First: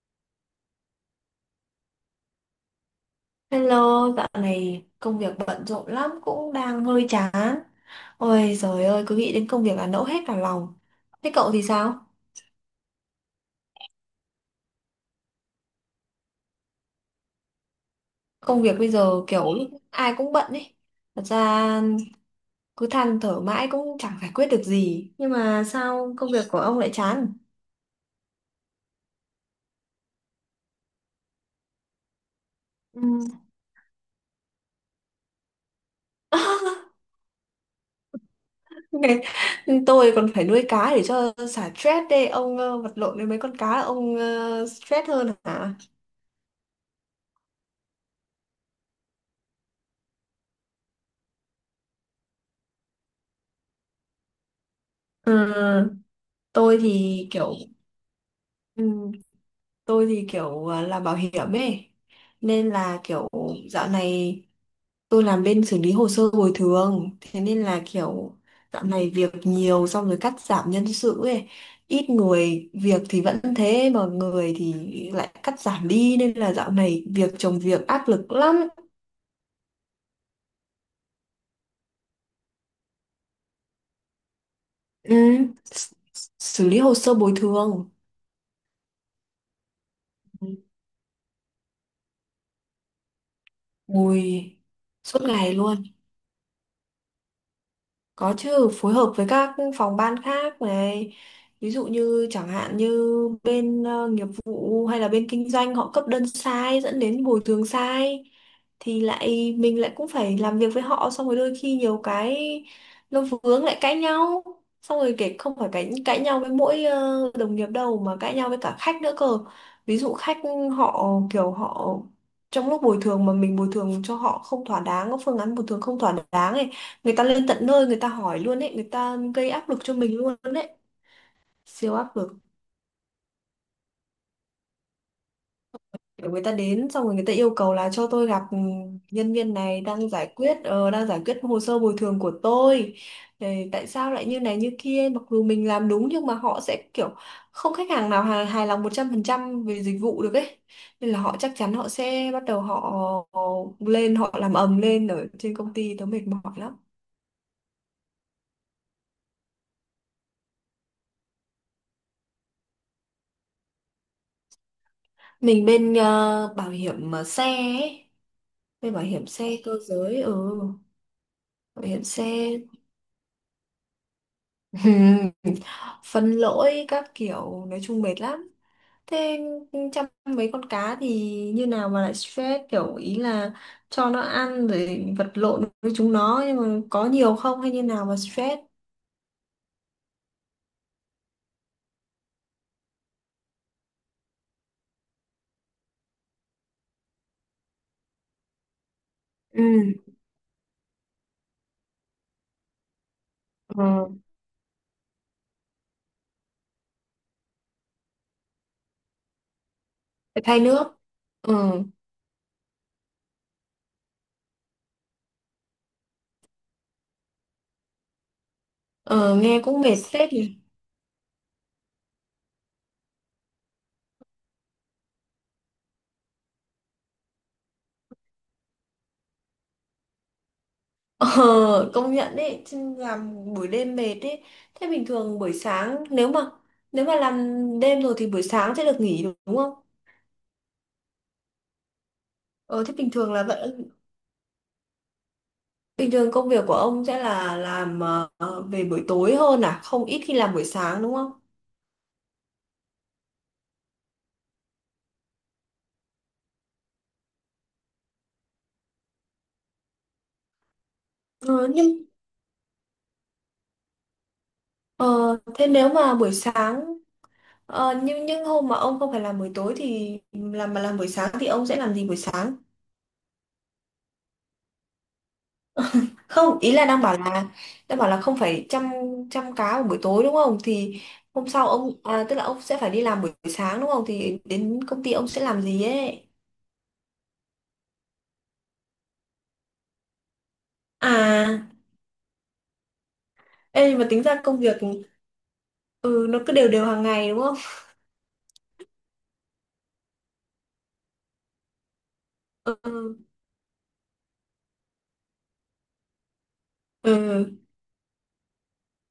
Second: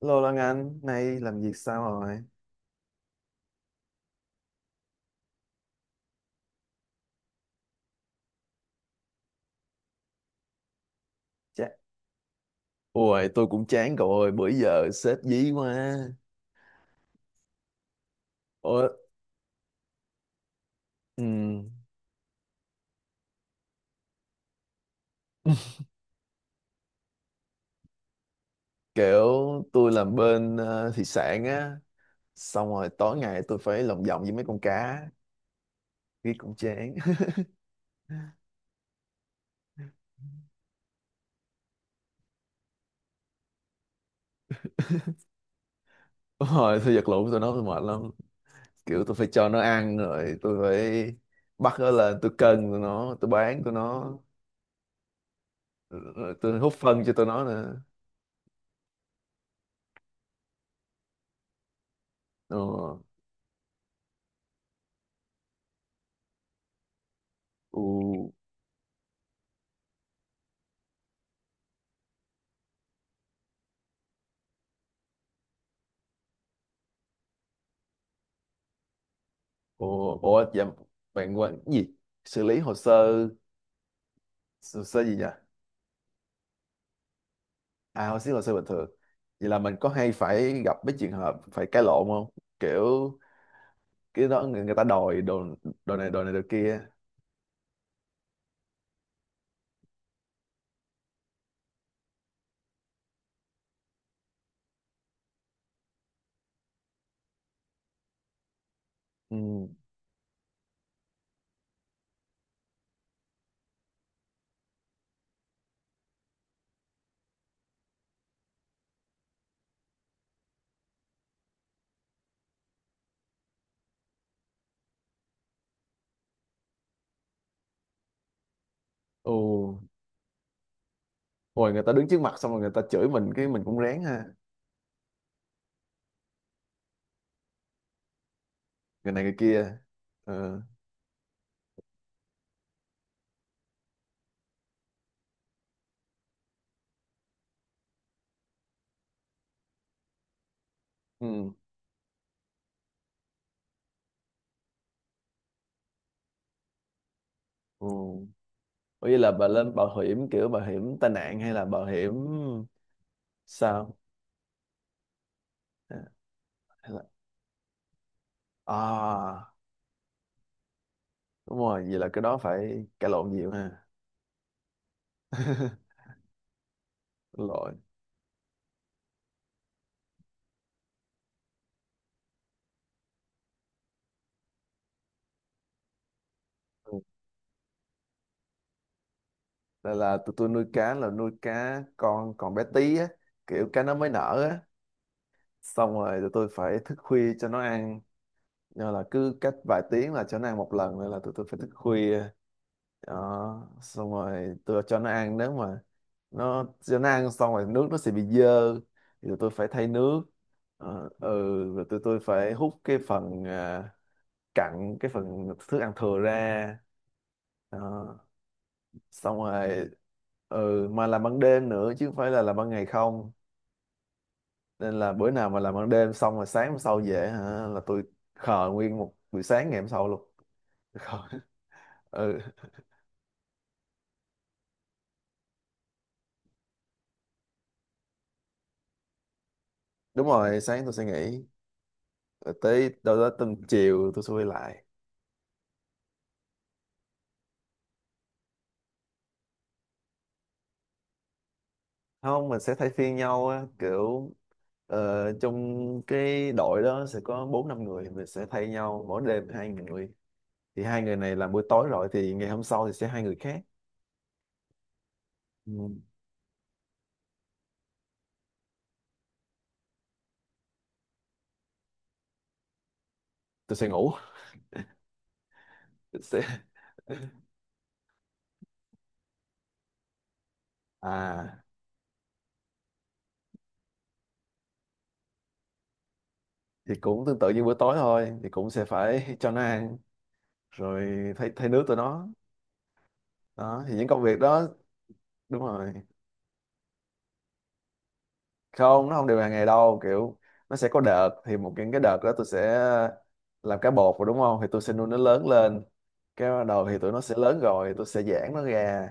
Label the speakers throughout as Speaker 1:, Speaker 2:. Speaker 1: Lô Lan Anh, nay làm việc sao rồi?
Speaker 2: Hello, dạo này công việc bận rộn lắm cũng đang hơi chán. Ôi trời ơi, cứ nghĩ đến công việc là nẫu hết cả lòng. Thế cậu thì
Speaker 1: Chà,
Speaker 2: sao?
Speaker 1: ôi, tôi cũng chán cậu ơi, bữa giờ sếp dí quá.
Speaker 2: Công việc
Speaker 1: Ôi,
Speaker 2: bây giờ kiểu ai cũng bận ấy. Thật
Speaker 1: ừm,
Speaker 2: ra cứ than thở mãi cũng chẳng giải quyết được gì. Nhưng mà sao công việc của ông lại chán?
Speaker 1: kiểu tôi làm bên thị sản á, xong rồi
Speaker 2: Ừ.
Speaker 1: tối ngày tôi phải lồng vòng với mấy con cá, cái cũng chán.
Speaker 2: Ngày- Tôi còn phải nuôi cá để cho xả stress đây. Ông vật lộn với mấy con cá ông stress hơn hả?
Speaker 1: Đúng rồi, tôi vật lộn tôi nói tôi mệt lắm. Kiểu tôi phải cho nó ăn rồi, tôi phải bắt nó lên, tôi cân tụi nó, tôi bán tụi nó,
Speaker 2: Ừ,
Speaker 1: rồi tôi hút
Speaker 2: tôi
Speaker 1: phân cho tụi
Speaker 2: thì
Speaker 1: nó
Speaker 2: kiểu
Speaker 1: nữa.
Speaker 2: ừ, tôi thì kiểu làm bảo hiểm ấy
Speaker 1: Ờ,
Speaker 2: nên là kiểu dạo này tôi làm bên xử lý hồ sơ bồi thường thế nên là
Speaker 1: ừ.
Speaker 2: kiểu dạo này việc nhiều xong rồi cắt giảm nhân sự ấy ít người việc thì vẫn thế mà người thì lại cắt giảm đi nên là dạo này việc chồng việc áp lực lắm.
Speaker 1: Ủa, dạ, bạn quên cái gì? Xử lý hồ sơ
Speaker 2: Ừ.
Speaker 1: gì nhỉ?
Speaker 2: S- xử lý hồ sơ bồi thường.
Speaker 1: À, hồ sơ bình thường. Vậy là mình có hay phải gặp mấy trường hợp phải cãi lộn không? Kiểu cái đó
Speaker 2: Ui,
Speaker 1: người ta
Speaker 2: suốt
Speaker 1: đòi đồ
Speaker 2: ngày luôn.
Speaker 1: đồ này đồ này đồ kia.
Speaker 2: Có chứ, phối hợp với các phòng ban khác này. Ví dụ như chẳng hạn như bên nghiệp vụ hay là bên kinh doanh họ cấp đơn sai dẫn đến bồi thường sai thì lại
Speaker 1: Ừ.
Speaker 2: mình lại cũng phải làm việc với họ xong rồi đôi khi nhiều cái nó vướng lại cãi nhau. Xong rồi kể không phải cãi cãi nhau với mỗi đồng nghiệp đâu mà cãi nhau với cả khách nữa cơ. Ví dụ khách họ trong lúc bồi thường mà mình bồi thường cho họ không thỏa đáng, có phương án bồi thường không thỏa đáng ấy, người ta lên tận nơi người ta hỏi luôn ấy, người ta
Speaker 1: Ồ,
Speaker 2: gây áp lực cho mình luôn đấy.
Speaker 1: rồi người ta
Speaker 2: Siêu
Speaker 1: đứng
Speaker 2: áp
Speaker 1: trước
Speaker 2: lực.
Speaker 1: mặt xong rồi người ta chửi mình cái mình cũng rén ha.
Speaker 2: Kiểu người ta đến xong rồi người ta yêu cầu là cho tôi gặp
Speaker 1: Người này
Speaker 2: nhân
Speaker 1: người
Speaker 2: viên
Speaker 1: kia.
Speaker 2: này đang giải quyết,
Speaker 1: Ừ.
Speaker 2: đang giải quyết hồ sơ bồi thường của tôi. Ờ, tại sao lại như này như kia mặc dù mình làm đúng nhưng mà họ sẽ kiểu không khách hàng nào hài lòng 100% về dịch vụ được ấy nên là họ chắc
Speaker 1: Ừ.
Speaker 2: chắn họ sẽ bắt đầu họ lên họ làm ầm lên ở trên công ty, tớ mệt mỏi lắm.
Speaker 1: Ừ. Ủa vậy là bà lên bảo hiểm kiểu bảo hiểm tai nạn hay là bảo hiểm sao?
Speaker 2: Mình bên
Speaker 1: À,
Speaker 2: bảo
Speaker 1: hay là...
Speaker 2: hiểm xe ấy. Về bảo hiểm xe
Speaker 1: à
Speaker 2: cơ giới, ừ,
Speaker 1: đúng rồi,
Speaker 2: bảo
Speaker 1: vậy
Speaker 2: hiểm
Speaker 1: là cái đó
Speaker 2: xe.
Speaker 1: phải cãi lộn nhiều ha.
Speaker 2: Phân lỗi các kiểu
Speaker 1: Lội.
Speaker 2: nói chung mệt lắm. Thế chăm mấy con cá thì như nào mà lại stress, kiểu ý là cho nó ăn rồi vật lộn với chúng nó nhưng mà
Speaker 1: Ừ.
Speaker 2: có nhiều không hay như nào mà stress.
Speaker 1: Là tụi tôi nuôi cá là nuôi cá con còn bé tí á, kiểu cá nó mới nở á, xong rồi tụi tôi phải thức khuya cho nó ăn, do là cứ cách vài
Speaker 2: Ừ.
Speaker 1: tiếng là cho nó ăn một lần nên là tụi tôi phải thức khuya. Đó, xong
Speaker 2: Ừ.
Speaker 1: rồi tôi cho nó ăn, nếu mà nó cho nó ăn xong rồi nước nó sẽ bị dơ thì tụi tôi phải thay nước.
Speaker 2: Phải thay nước.
Speaker 1: Ờ,
Speaker 2: Ừ.
Speaker 1: ừ, rồi tụi tôi phải hút cái phần cặn, cái phần thức ăn thừa ra đó.
Speaker 2: Ừ,
Speaker 1: Xong
Speaker 2: nghe cũng
Speaker 1: rồi
Speaker 2: mệt phết nhỉ.
Speaker 1: ừ, mà làm ban đêm nữa chứ không phải là làm ban ngày không, nên là bữa nào mà làm ban đêm xong rồi sáng hôm sau về hả là tôi khờ nguyên một buổi sáng ngày hôm sau luôn. Khờ.
Speaker 2: Ờ, công nhận
Speaker 1: Ừ,
Speaker 2: đấy, chứ làm buổi đêm mệt đấy. Thế bình thường buổi sáng nếu mà làm đêm rồi thì buổi sáng sẽ được nghỉ đúng không?
Speaker 1: đúng rồi, sáng tôi sẽ nghỉ, rồi
Speaker 2: Ờ, thế
Speaker 1: tới
Speaker 2: bình
Speaker 1: đâu đó
Speaker 2: thường là
Speaker 1: tầm
Speaker 2: vẫn
Speaker 1: chiều tôi sẽ quay lại.
Speaker 2: bình thường công việc của ông sẽ là làm về buổi tối hơn à, không ít khi làm buổi sáng đúng không?
Speaker 1: Không, mình sẽ thay phiên nhau á, kiểu trong cái đội đó sẽ có bốn năm người, mình sẽ thay nhau mỗi đêm hai người, thì hai người này làm buổi
Speaker 2: Ờ,
Speaker 1: tối
Speaker 2: nhưng
Speaker 1: rồi thì ngày hôm sau thì sẽ hai người khác.
Speaker 2: ờ, thế
Speaker 1: Ừ.
Speaker 2: nếu mà buổi sáng nhưng hôm mà ông không phải làm buổi tối thì làm mà làm buổi sáng thì ông sẽ làm gì buổi sáng?
Speaker 1: Tôi sẽ ngủ. Tôi sẽ
Speaker 2: Không, ý là đang bảo là không phải chăm chăm cá vào buổi tối đúng không thì hôm
Speaker 1: à
Speaker 2: sau ông à, tức là ông sẽ phải đi làm buổi sáng đúng không thì đến công ty ông sẽ làm gì ấy.
Speaker 1: thì cũng tương tự như bữa tối thôi, thì cũng sẽ phải cho nó ăn rồi thay
Speaker 2: À.
Speaker 1: thay nước tụi nó, đó
Speaker 2: Ê
Speaker 1: thì
Speaker 2: nhưng mà
Speaker 1: những công
Speaker 2: tính ra
Speaker 1: việc
Speaker 2: công
Speaker 1: đó.
Speaker 2: việc
Speaker 1: Đúng rồi,
Speaker 2: ừ nó cứ đều đều hàng ngày đúng không.
Speaker 1: không nó không đều hàng ngày đâu, kiểu nó sẽ có đợt, thì một cái đợt đó tôi sẽ
Speaker 2: Ừ.
Speaker 1: làm cá bột rồi, đúng không, thì tôi sẽ nuôi nó lớn lên, cái bắt đầu thì tụi nó sẽ
Speaker 2: Ừ.
Speaker 1: lớn rồi tôi sẽ giãn nó ra,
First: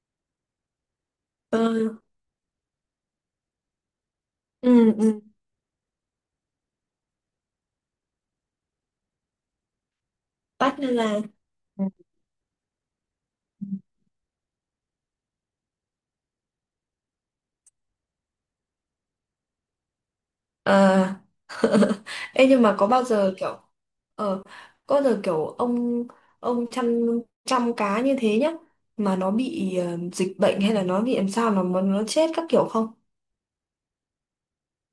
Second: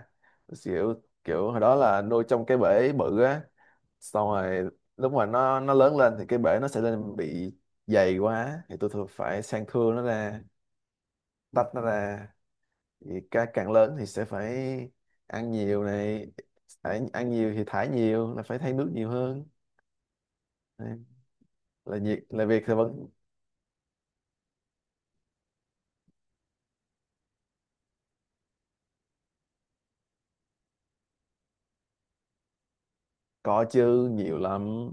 Speaker 1: kiểu kiểu hồi đó
Speaker 2: Ừ.
Speaker 1: là nuôi trong cái bể bự á, xong rồi
Speaker 2: Ừ,
Speaker 1: lúc
Speaker 2: ừ.
Speaker 1: mà nó lớn lên thì cái bể nó sẽ lên bị dày quá thì tôi thường phải sang thưa nó ra,
Speaker 2: Bắt nên là
Speaker 1: tách nó ra. Thì càng lớn thì sẽ phải ăn nhiều này, phải ăn nhiều thì thải nhiều là phải thay nước nhiều hơn. Đấy,
Speaker 2: ờ.
Speaker 1: là
Speaker 2: Ê nhưng
Speaker 1: việc thì
Speaker 2: mà có bao
Speaker 1: vẫn.
Speaker 2: giờ kiểu ờ có bao giờ kiểu ông chăm chăm cá như thế nhá mà nó bị dịch bệnh hay là nó bị làm sao mà nó chết các kiểu không?
Speaker 1: Có chứ, nhiều lắm,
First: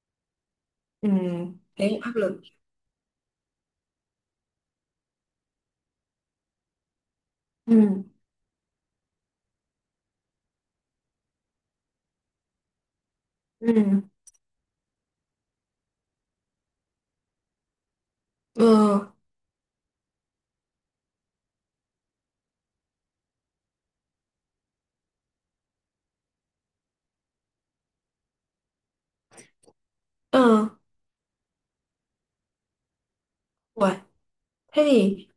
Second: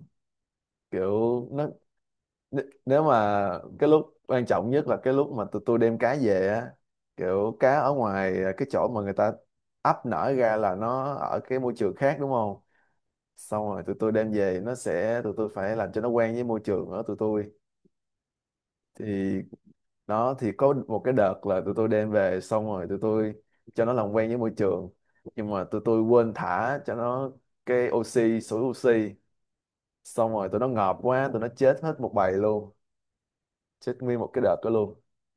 Speaker 2: Ừ,
Speaker 1: kiểu nó
Speaker 2: thế cũng áp lực.
Speaker 1: nếu mà cái lúc quan trọng nhất là cái lúc mà tụi tôi đem cá về á, kiểu cá
Speaker 2: Ừ,
Speaker 1: ở ngoài cái chỗ mà người ta ấp nở ra là nó ở cái môi trường khác đúng không, xong rồi tụi
Speaker 2: ừ,
Speaker 1: tôi đem về nó sẽ tụi tôi phải làm cho nó quen với môi trường ở tụi tôi.
Speaker 2: ừ,
Speaker 1: Thì đó thì có một cái đợt là tụi tôi đem về xong rồi tụi tôi cho nó làm quen với môi trường, nhưng mà tụi tôi quên thả cho nó cái oxy, sủi oxy, xong
Speaker 2: ờ.
Speaker 1: rồi tụi nó ngợp quá, tụi nó chết hết một bầy luôn, chết
Speaker 2: Uầy.
Speaker 1: nguyên một cái đợt đó
Speaker 2: Thế
Speaker 1: luôn.
Speaker 2: thì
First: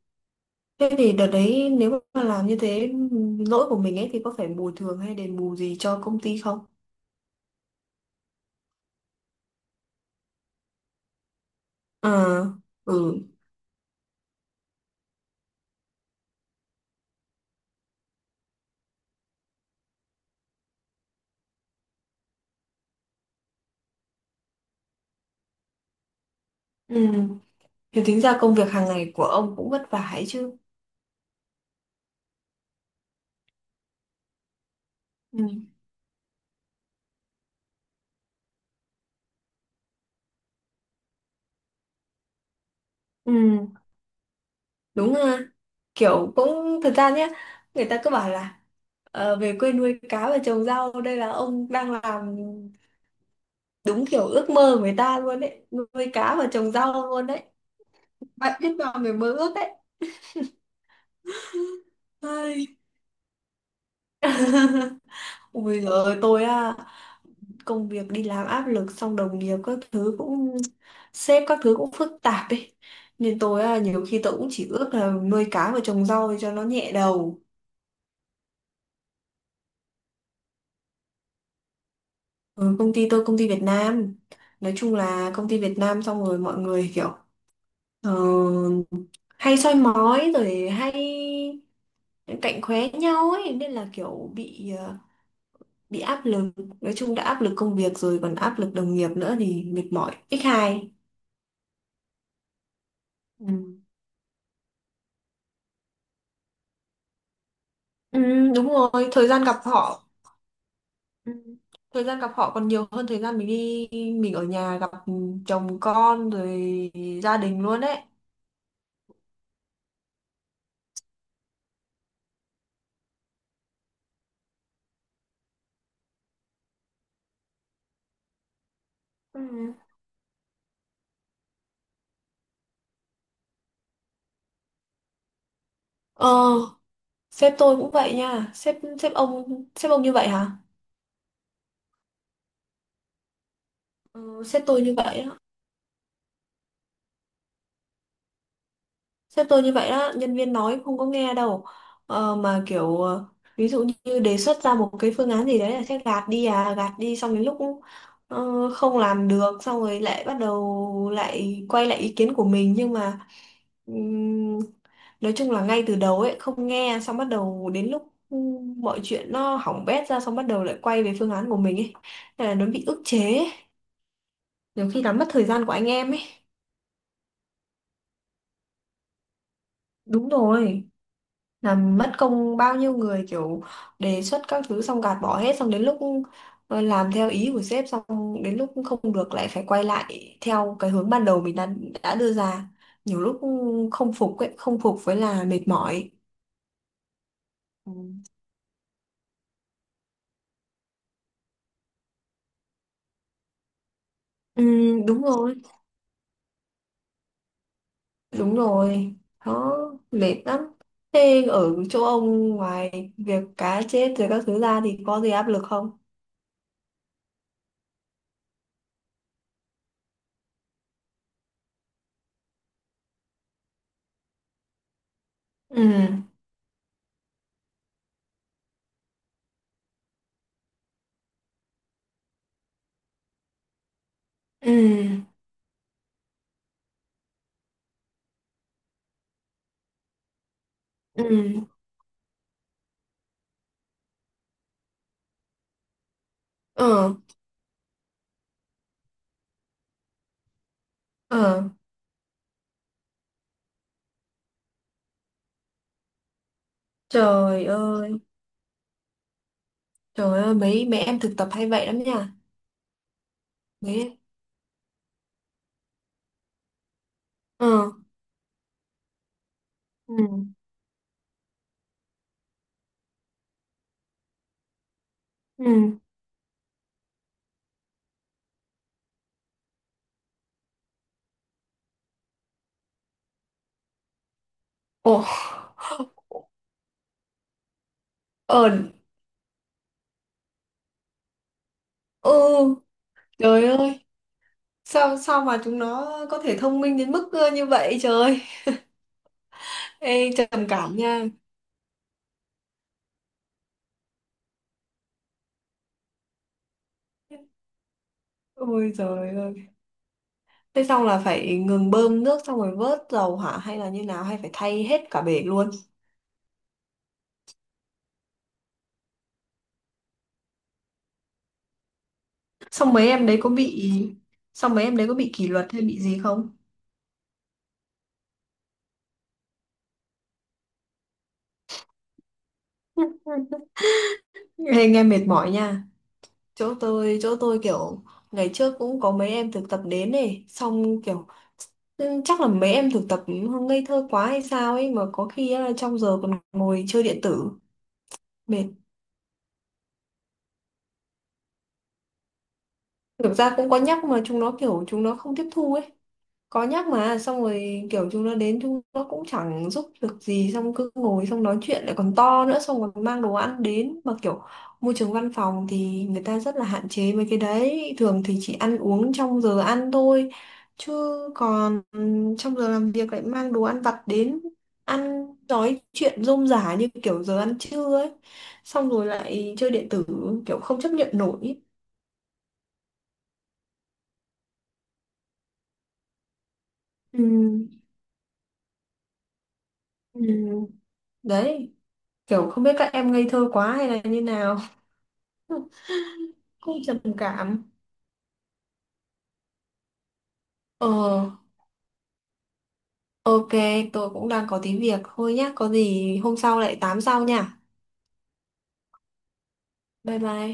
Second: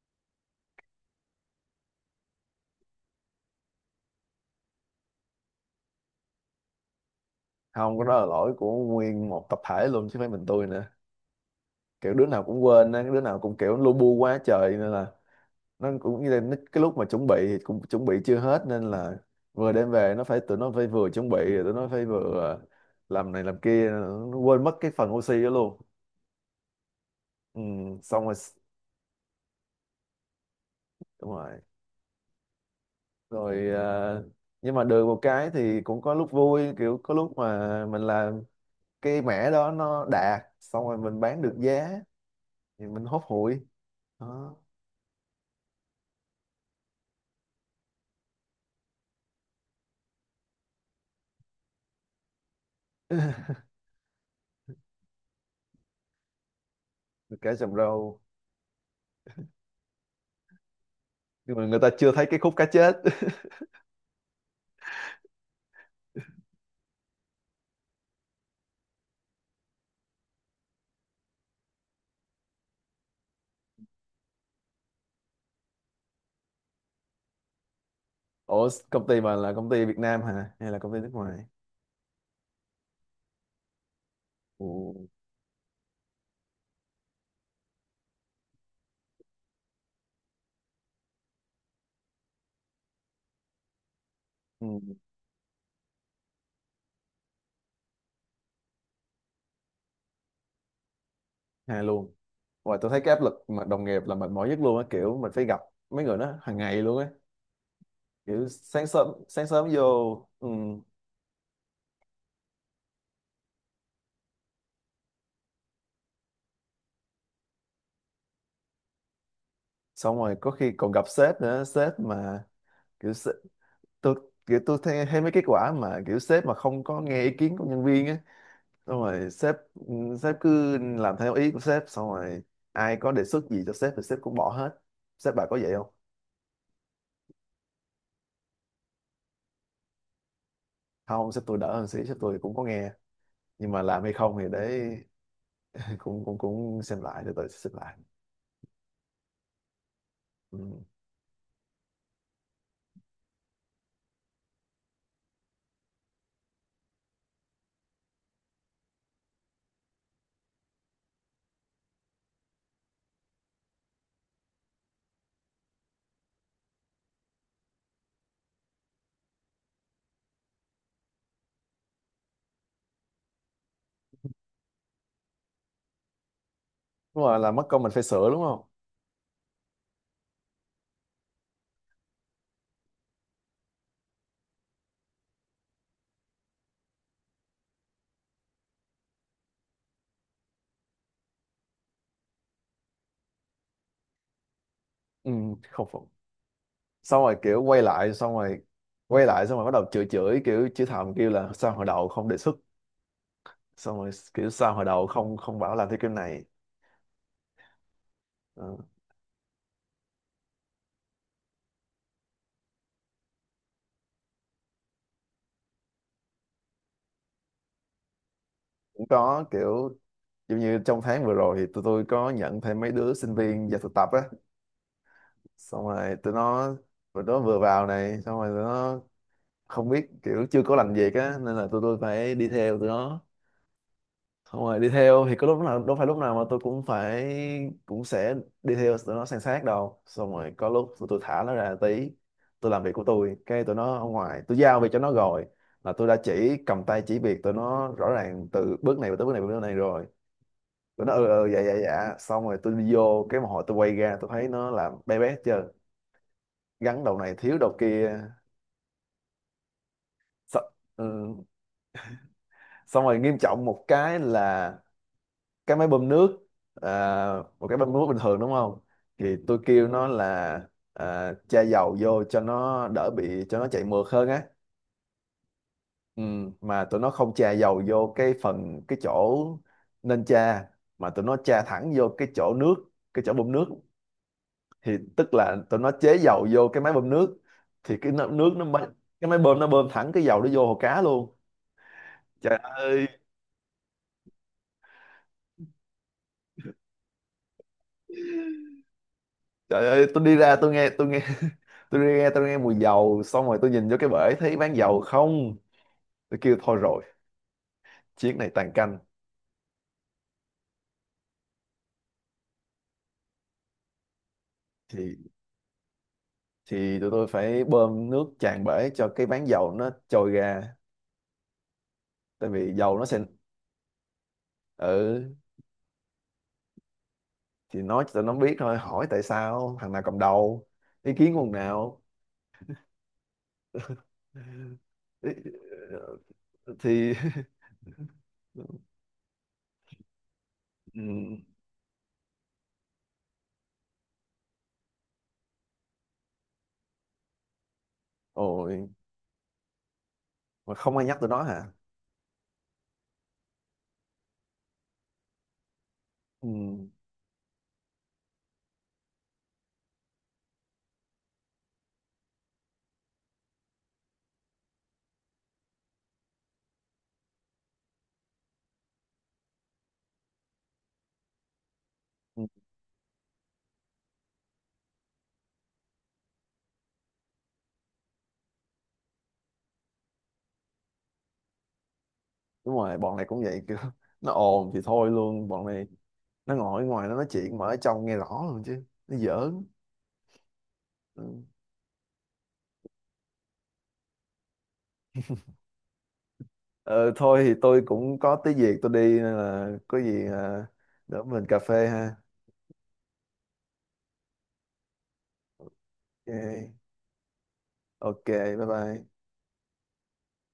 Speaker 2: thế thì đợt đấy nếu mà làm như thế lỗi của mình ấy thì có phải bồi thường hay đền bù gì cho công ty không?
Speaker 1: Không có, đó là lỗi của nguyên một tập thể luôn chứ không phải mình tôi nữa, kiểu đứa
Speaker 2: Ờ,
Speaker 1: nào cũng quên á,
Speaker 2: ừ,
Speaker 1: đứa nào cũng kiểu lu bu quá trời nên là nó cũng như là nó- cái lúc mà chuẩn bị thì cũng chuẩn bị chưa hết, nên là vừa đem về nó phải tụi nó phải vừa chuẩn bị rồi tụi nó phải vừa làm này làm kia, nó quên mất cái phần oxy đó luôn.
Speaker 2: ừ.
Speaker 1: Ừ,
Speaker 2: Thì tính
Speaker 1: xong rồi.
Speaker 2: ra công việc hàng ngày của ông cũng vất vả ấy chứ.
Speaker 1: Đúng rồi, rồi nhưng mà được một
Speaker 2: Ừ,
Speaker 1: cái thì cũng có lúc vui, kiểu có lúc mà mình làm cái mẻ đó nó đạt xong rồi mình bán được giá thì mình hốt
Speaker 2: ừ,
Speaker 1: hụi, đó.
Speaker 2: đúng ha. Kiểu cũng thật ra nhé, người ta cứ bảo là về quê nuôi cá và trồng rau đây là ông đang làm đúng kiểu ước mơ của người ta luôn đấy, nuôi cá và trồng rau luôn đấy.
Speaker 1: Cá chầm râu,
Speaker 2: Bạn biết vào người mơ ước đấy.
Speaker 1: nhưng mà người ta chưa thấy cái khúc cá
Speaker 2: Ai.
Speaker 1: chết.
Speaker 2: Ôi giời ơi, tôi á, công việc đi làm áp lực xong đồng nghiệp các thứ cũng sếp các thứ cũng phức tạp ấy nên tôi á nhiều khi tôi cũng chỉ ước là nuôi cá và trồng rau cho nó nhẹ đầu.
Speaker 1: Ủa, công ty mà là công ty Việt Nam hả hay là công ty nước ngoài?
Speaker 2: Ừ, công ty tôi công ty Việt Nam,
Speaker 1: Ừ.
Speaker 2: nói chung là công ty Việt Nam xong rồi mọi người kiểu ờ, hay soi mói rồi hay cạnh khóe nhau ấy nên là kiểu bị
Speaker 1: Ừ.
Speaker 2: bị áp lực. Nói chung đã áp lực công việc rồi còn áp lực đồng nghiệp nữa thì mệt mỏi x2.
Speaker 1: Hay luôn. Và tôi thấy cái áp lực mà đồng
Speaker 2: Ừ.
Speaker 1: nghiệp là mệt mỏi nhất luôn á, kiểu mình phải gặp mấy người đó hàng ngày luôn á.
Speaker 2: Ừ,
Speaker 1: Kiểu
Speaker 2: đúng rồi thời gian
Speaker 1: sáng
Speaker 2: gặp
Speaker 1: sớm
Speaker 2: họ.
Speaker 1: vô. Ừ.
Speaker 2: Ừ. Thời gian gặp họ còn nhiều hơn thời gian mình đi mình ở nhà gặp chồng con rồi gia đình luôn đấy.
Speaker 1: Xong rồi có khi còn gặp sếp nữa, sếp mà kiểu sếp, tôi kiểu tôi thấy mấy cái quả mà kiểu sếp mà không có nghe ý kiến của nhân viên á, xong rồi sếp,
Speaker 2: Ừ.
Speaker 1: ừ, sếp cứ làm theo ý của sếp, xong rồi ai có đề xuất gì cho sếp thì sếp cũng bỏ hết. Sếp bà có vậy không?
Speaker 2: Ờ, sếp tôi cũng vậy nha, sếp sếp ông như vậy hả.
Speaker 1: Không, sếp tôi đỡ hơn xí, sếp tôi cũng có nghe, nhưng mà làm hay không
Speaker 2: Ừ,
Speaker 1: thì để
Speaker 2: sếp tôi như vậy á.
Speaker 1: cũng cũng cũng xem lại, từ từ sẽ xem lại.
Speaker 2: Sếp tôi như vậy đó, nhân viên nói
Speaker 1: Ừ.
Speaker 2: không có nghe đâu. Ờ, mà kiểu ví dụ như đề xuất ra một cái phương án gì đấy là sếp gạt đi à, gạt đi xong đến lúc không làm được xong rồi lại bắt đầu lại quay lại ý kiến của mình nhưng mà ừm, nói chung là ngay từ đầu ấy không nghe xong bắt đầu đến lúc mọi chuyện nó hỏng bét ra xong bắt đầu lại quay về phương án của mình ấy. Nên là nó bị ức chế ấy. Nhiều khi làm mất thời gian của anh em ấy.
Speaker 1: Đúng rồi, là mất công mình phải sửa đúng không.
Speaker 2: Đúng rồi. Làm mất công bao nhiêu người kiểu đề xuất các thứ xong gạt bỏ hết xong đến lúc làm theo ý của sếp xong đến lúc không được lại phải quay lại theo cái hướng ban đầu mình đã đưa ra nhiều lúc không phục ấy, không phục với
Speaker 1: Ừ,
Speaker 2: là mệt
Speaker 1: không phục,
Speaker 2: mỏi.
Speaker 1: xong rồi kiểu quay lại,
Speaker 2: Ừ.
Speaker 1: xong rồi quay lại, xong rồi bắt đầu chửi chửi, kiểu chửi thầm, kêu là sao hồi đầu không đề xuất, xong rồi kiểu
Speaker 2: Ừ,
Speaker 1: sao hồi đầu
Speaker 2: đúng
Speaker 1: không
Speaker 2: rồi,
Speaker 1: không bảo làm theo kiểu này.
Speaker 2: đúng
Speaker 1: Ừ.
Speaker 2: rồi. Đó mệt lắm. Thế ở chỗ ông ngoài việc cá chết rồi các thứ ra thì có gì áp lực không?
Speaker 1: Cũng có, kiểu giống như trong tháng vừa rồi thì tụi tôi có nhận thêm mấy đứa sinh viên vào thực tập á,
Speaker 2: Ừ.
Speaker 1: xong rồi tụi nó vừa vào này xong rồi tụi nó không biết, kiểu chưa có làm việc á nên là tụi tôi phải đi theo tụi nó, xong rồi đi
Speaker 2: Ừ.
Speaker 1: theo thì có lúc nào đâu, phải lúc nào mà tôi cũng phải cũng sẽ đi theo tụi nó san sát đâu, xong rồi có lúc tụi tôi
Speaker 2: Ừ.
Speaker 1: thả nó ra tí, tôi làm việc của tôi, cái tụi nó ở ngoài tôi giao việc cho nó rồi, là tôi đã chỉ cầm tay
Speaker 2: Ờ.
Speaker 1: chỉ việc tụi nó rõ ràng từ bước này tới bước này tới bước này rồi, tụi nó ừ ừ dạ
Speaker 2: Ờ,
Speaker 1: dạ dạ, xong rồi tôi đi vô, cái một hồi tôi quay ra tôi thấy nó làm bé bé chưa, gắn đầu này thiếu
Speaker 2: trời
Speaker 1: đầu
Speaker 2: ơi.
Speaker 1: kia.
Speaker 2: Trời ơi, mấy mấy
Speaker 1: Ừ.
Speaker 2: em thực tập hay vậy lắm nha.
Speaker 1: Xong rồi nghiêm trọng một cái
Speaker 2: Mấy.
Speaker 1: là cái máy bơm nước, à, một
Speaker 2: Ừ.
Speaker 1: cái bơm nước bình thường đúng không, thì tôi kêu nó
Speaker 2: Ừ.
Speaker 1: là cha dầu vô cho nó đỡ bị, cho nó chạy mượt hơn á.
Speaker 2: Ừ.
Speaker 1: Ừ, mà tụi nó không chà dầu vô cái phần cái chỗ nên chà, mà tụi nó chà thẳng vô cái chỗ nước, cái chỗ bơm nước, thì
Speaker 2: Ồ,
Speaker 1: tức là tụi nó chế dầu vô cái máy bơm nước, thì cái nó- nước
Speaker 2: ờ,
Speaker 1: nó mới- cái máy bơm nó bơm thẳng cái dầu nó vô hồ cá luôn.
Speaker 2: ừ.
Speaker 1: Trời ơi.
Speaker 2: Trời ơi, sao sao mà chúng nó có thể thông minh đến mức như vậy trời.
Speaker 1: Trời ơi, tôi
Speaker 2: Ê
Speaker 1: đi ra
Speaker 2: trầm cảm
Speaker 1: tôi nghe
Speaker 2: nha.
Speaker 1: tôi đi nghe tôi nghe mùi dầu, xong rồi tôi nhìn vô cái bể thấy bán dầu không, tôi kêu thôi rồi, chiếc này tàn
Speaker 2: Ôi
Speaker 1: canh.
Speaker 2: trời ơi. Thế xong là phải ngừng bơm nước xong rồi vớt dầu hả hay là như nào hay phải thay hết
Speaker 1: thì
Speaker 2: cả bể luôn.
Speaker 1: thì tụi tôi phải bơm nước tràn bể cho cái bán dầu nó trôi ra, tại vì
Speaker 2: Xong
Speaker 1: dầu nó
Speaker 2: mấy
Speaker 1: sẽ.
Speaker 2: em đấy có bị xong mấy em đấy có
Speaker 1: Ừ,
Speaker 2: bị kỷ luật hay bị gì không?
Speaker 1: thì nói cho tụi nó biết thôi, hỏi tại sao, thằng nào cầm đầu, ý kiến của thằng nào.
Speaker 2: Ê, nghe mệt mỏi
Speaker 1: Ý-
Speaker 2: nha. Chỗ
Speaker 1: thì.
Speaker 2: tôi chỗ tôi kiểu ngày trước cũng có mấy em thực tập đến này xong kiểu.
Speaker 1: Ừ,
Speaker 2: Ừ, chắc là mấy em thực tập ngây thơ quá hay sao ấy mà có khi á, trong giờ còn ngồi chơi điện tử. Mệt.
Speaker 1: ôi mà không ai nhắc tụi nó hả?
Speaker 2: Thực ra cũng có nhắc mà chúng nó kiểu chúng nó không tiếp thu ấy. Có nhắc
Speaker 1: Ừ.
Speaker 2: mà xong rồi kiểu chúng nó đến chúng nó cũng chẳng giúp được gì xong cứ ngồi xong nói chuyện lại còn to nữa xong còn mang đồ ăn đến mà kiểu môi trường văn phòng thì người ta rất là hạn chế mấy cái đấy thường thì chỉ ăn uống trong giờ ăn thôi chứ còn
Speaker 1: Ừ.
Speaker 2: trong giờ làm việc lại mang đồ ăn vặt đến ăn nói chuyện rôm rả như kiểu giờ ăn trưa ấy xong rồi lại chơi điện tử kiểu không chấp nhận nổi.
Speaker 1: Đúng rồi, bọn này cũng vậy, kiểu nó ồn thì thôi luôn, bọn này nó ngồi ở ngoài nó nói chuyện mà
Speaker 2: Ừm,
Speaker 1: ở trong nghe rõ luôn, chứ nó giỡn.
Speaker 2: ừm,
Speaker 1: Ừ.
Speaker 2: đấy kiểu không biết các em ngây thơ quá hay là như nào. Cũng trầm
Speaker 1: Ờ, thôi thì
Speaker 2: cảm.
Speaker 1: tôi cũng có tí việc tôi đi, nên là có gì
Speaker 2: Ờ.
Speaker 1: đỡ mình cà phê ha.
Speaker 2: Ok. Tôi cũng đang có tí việc thôi nhá, có gì hôm sau
Speaker 1: Ok,
Speaker 2: lại tám sau nha.
Speaker 1: ok, bye bye.
Speaker 2: Bye bye.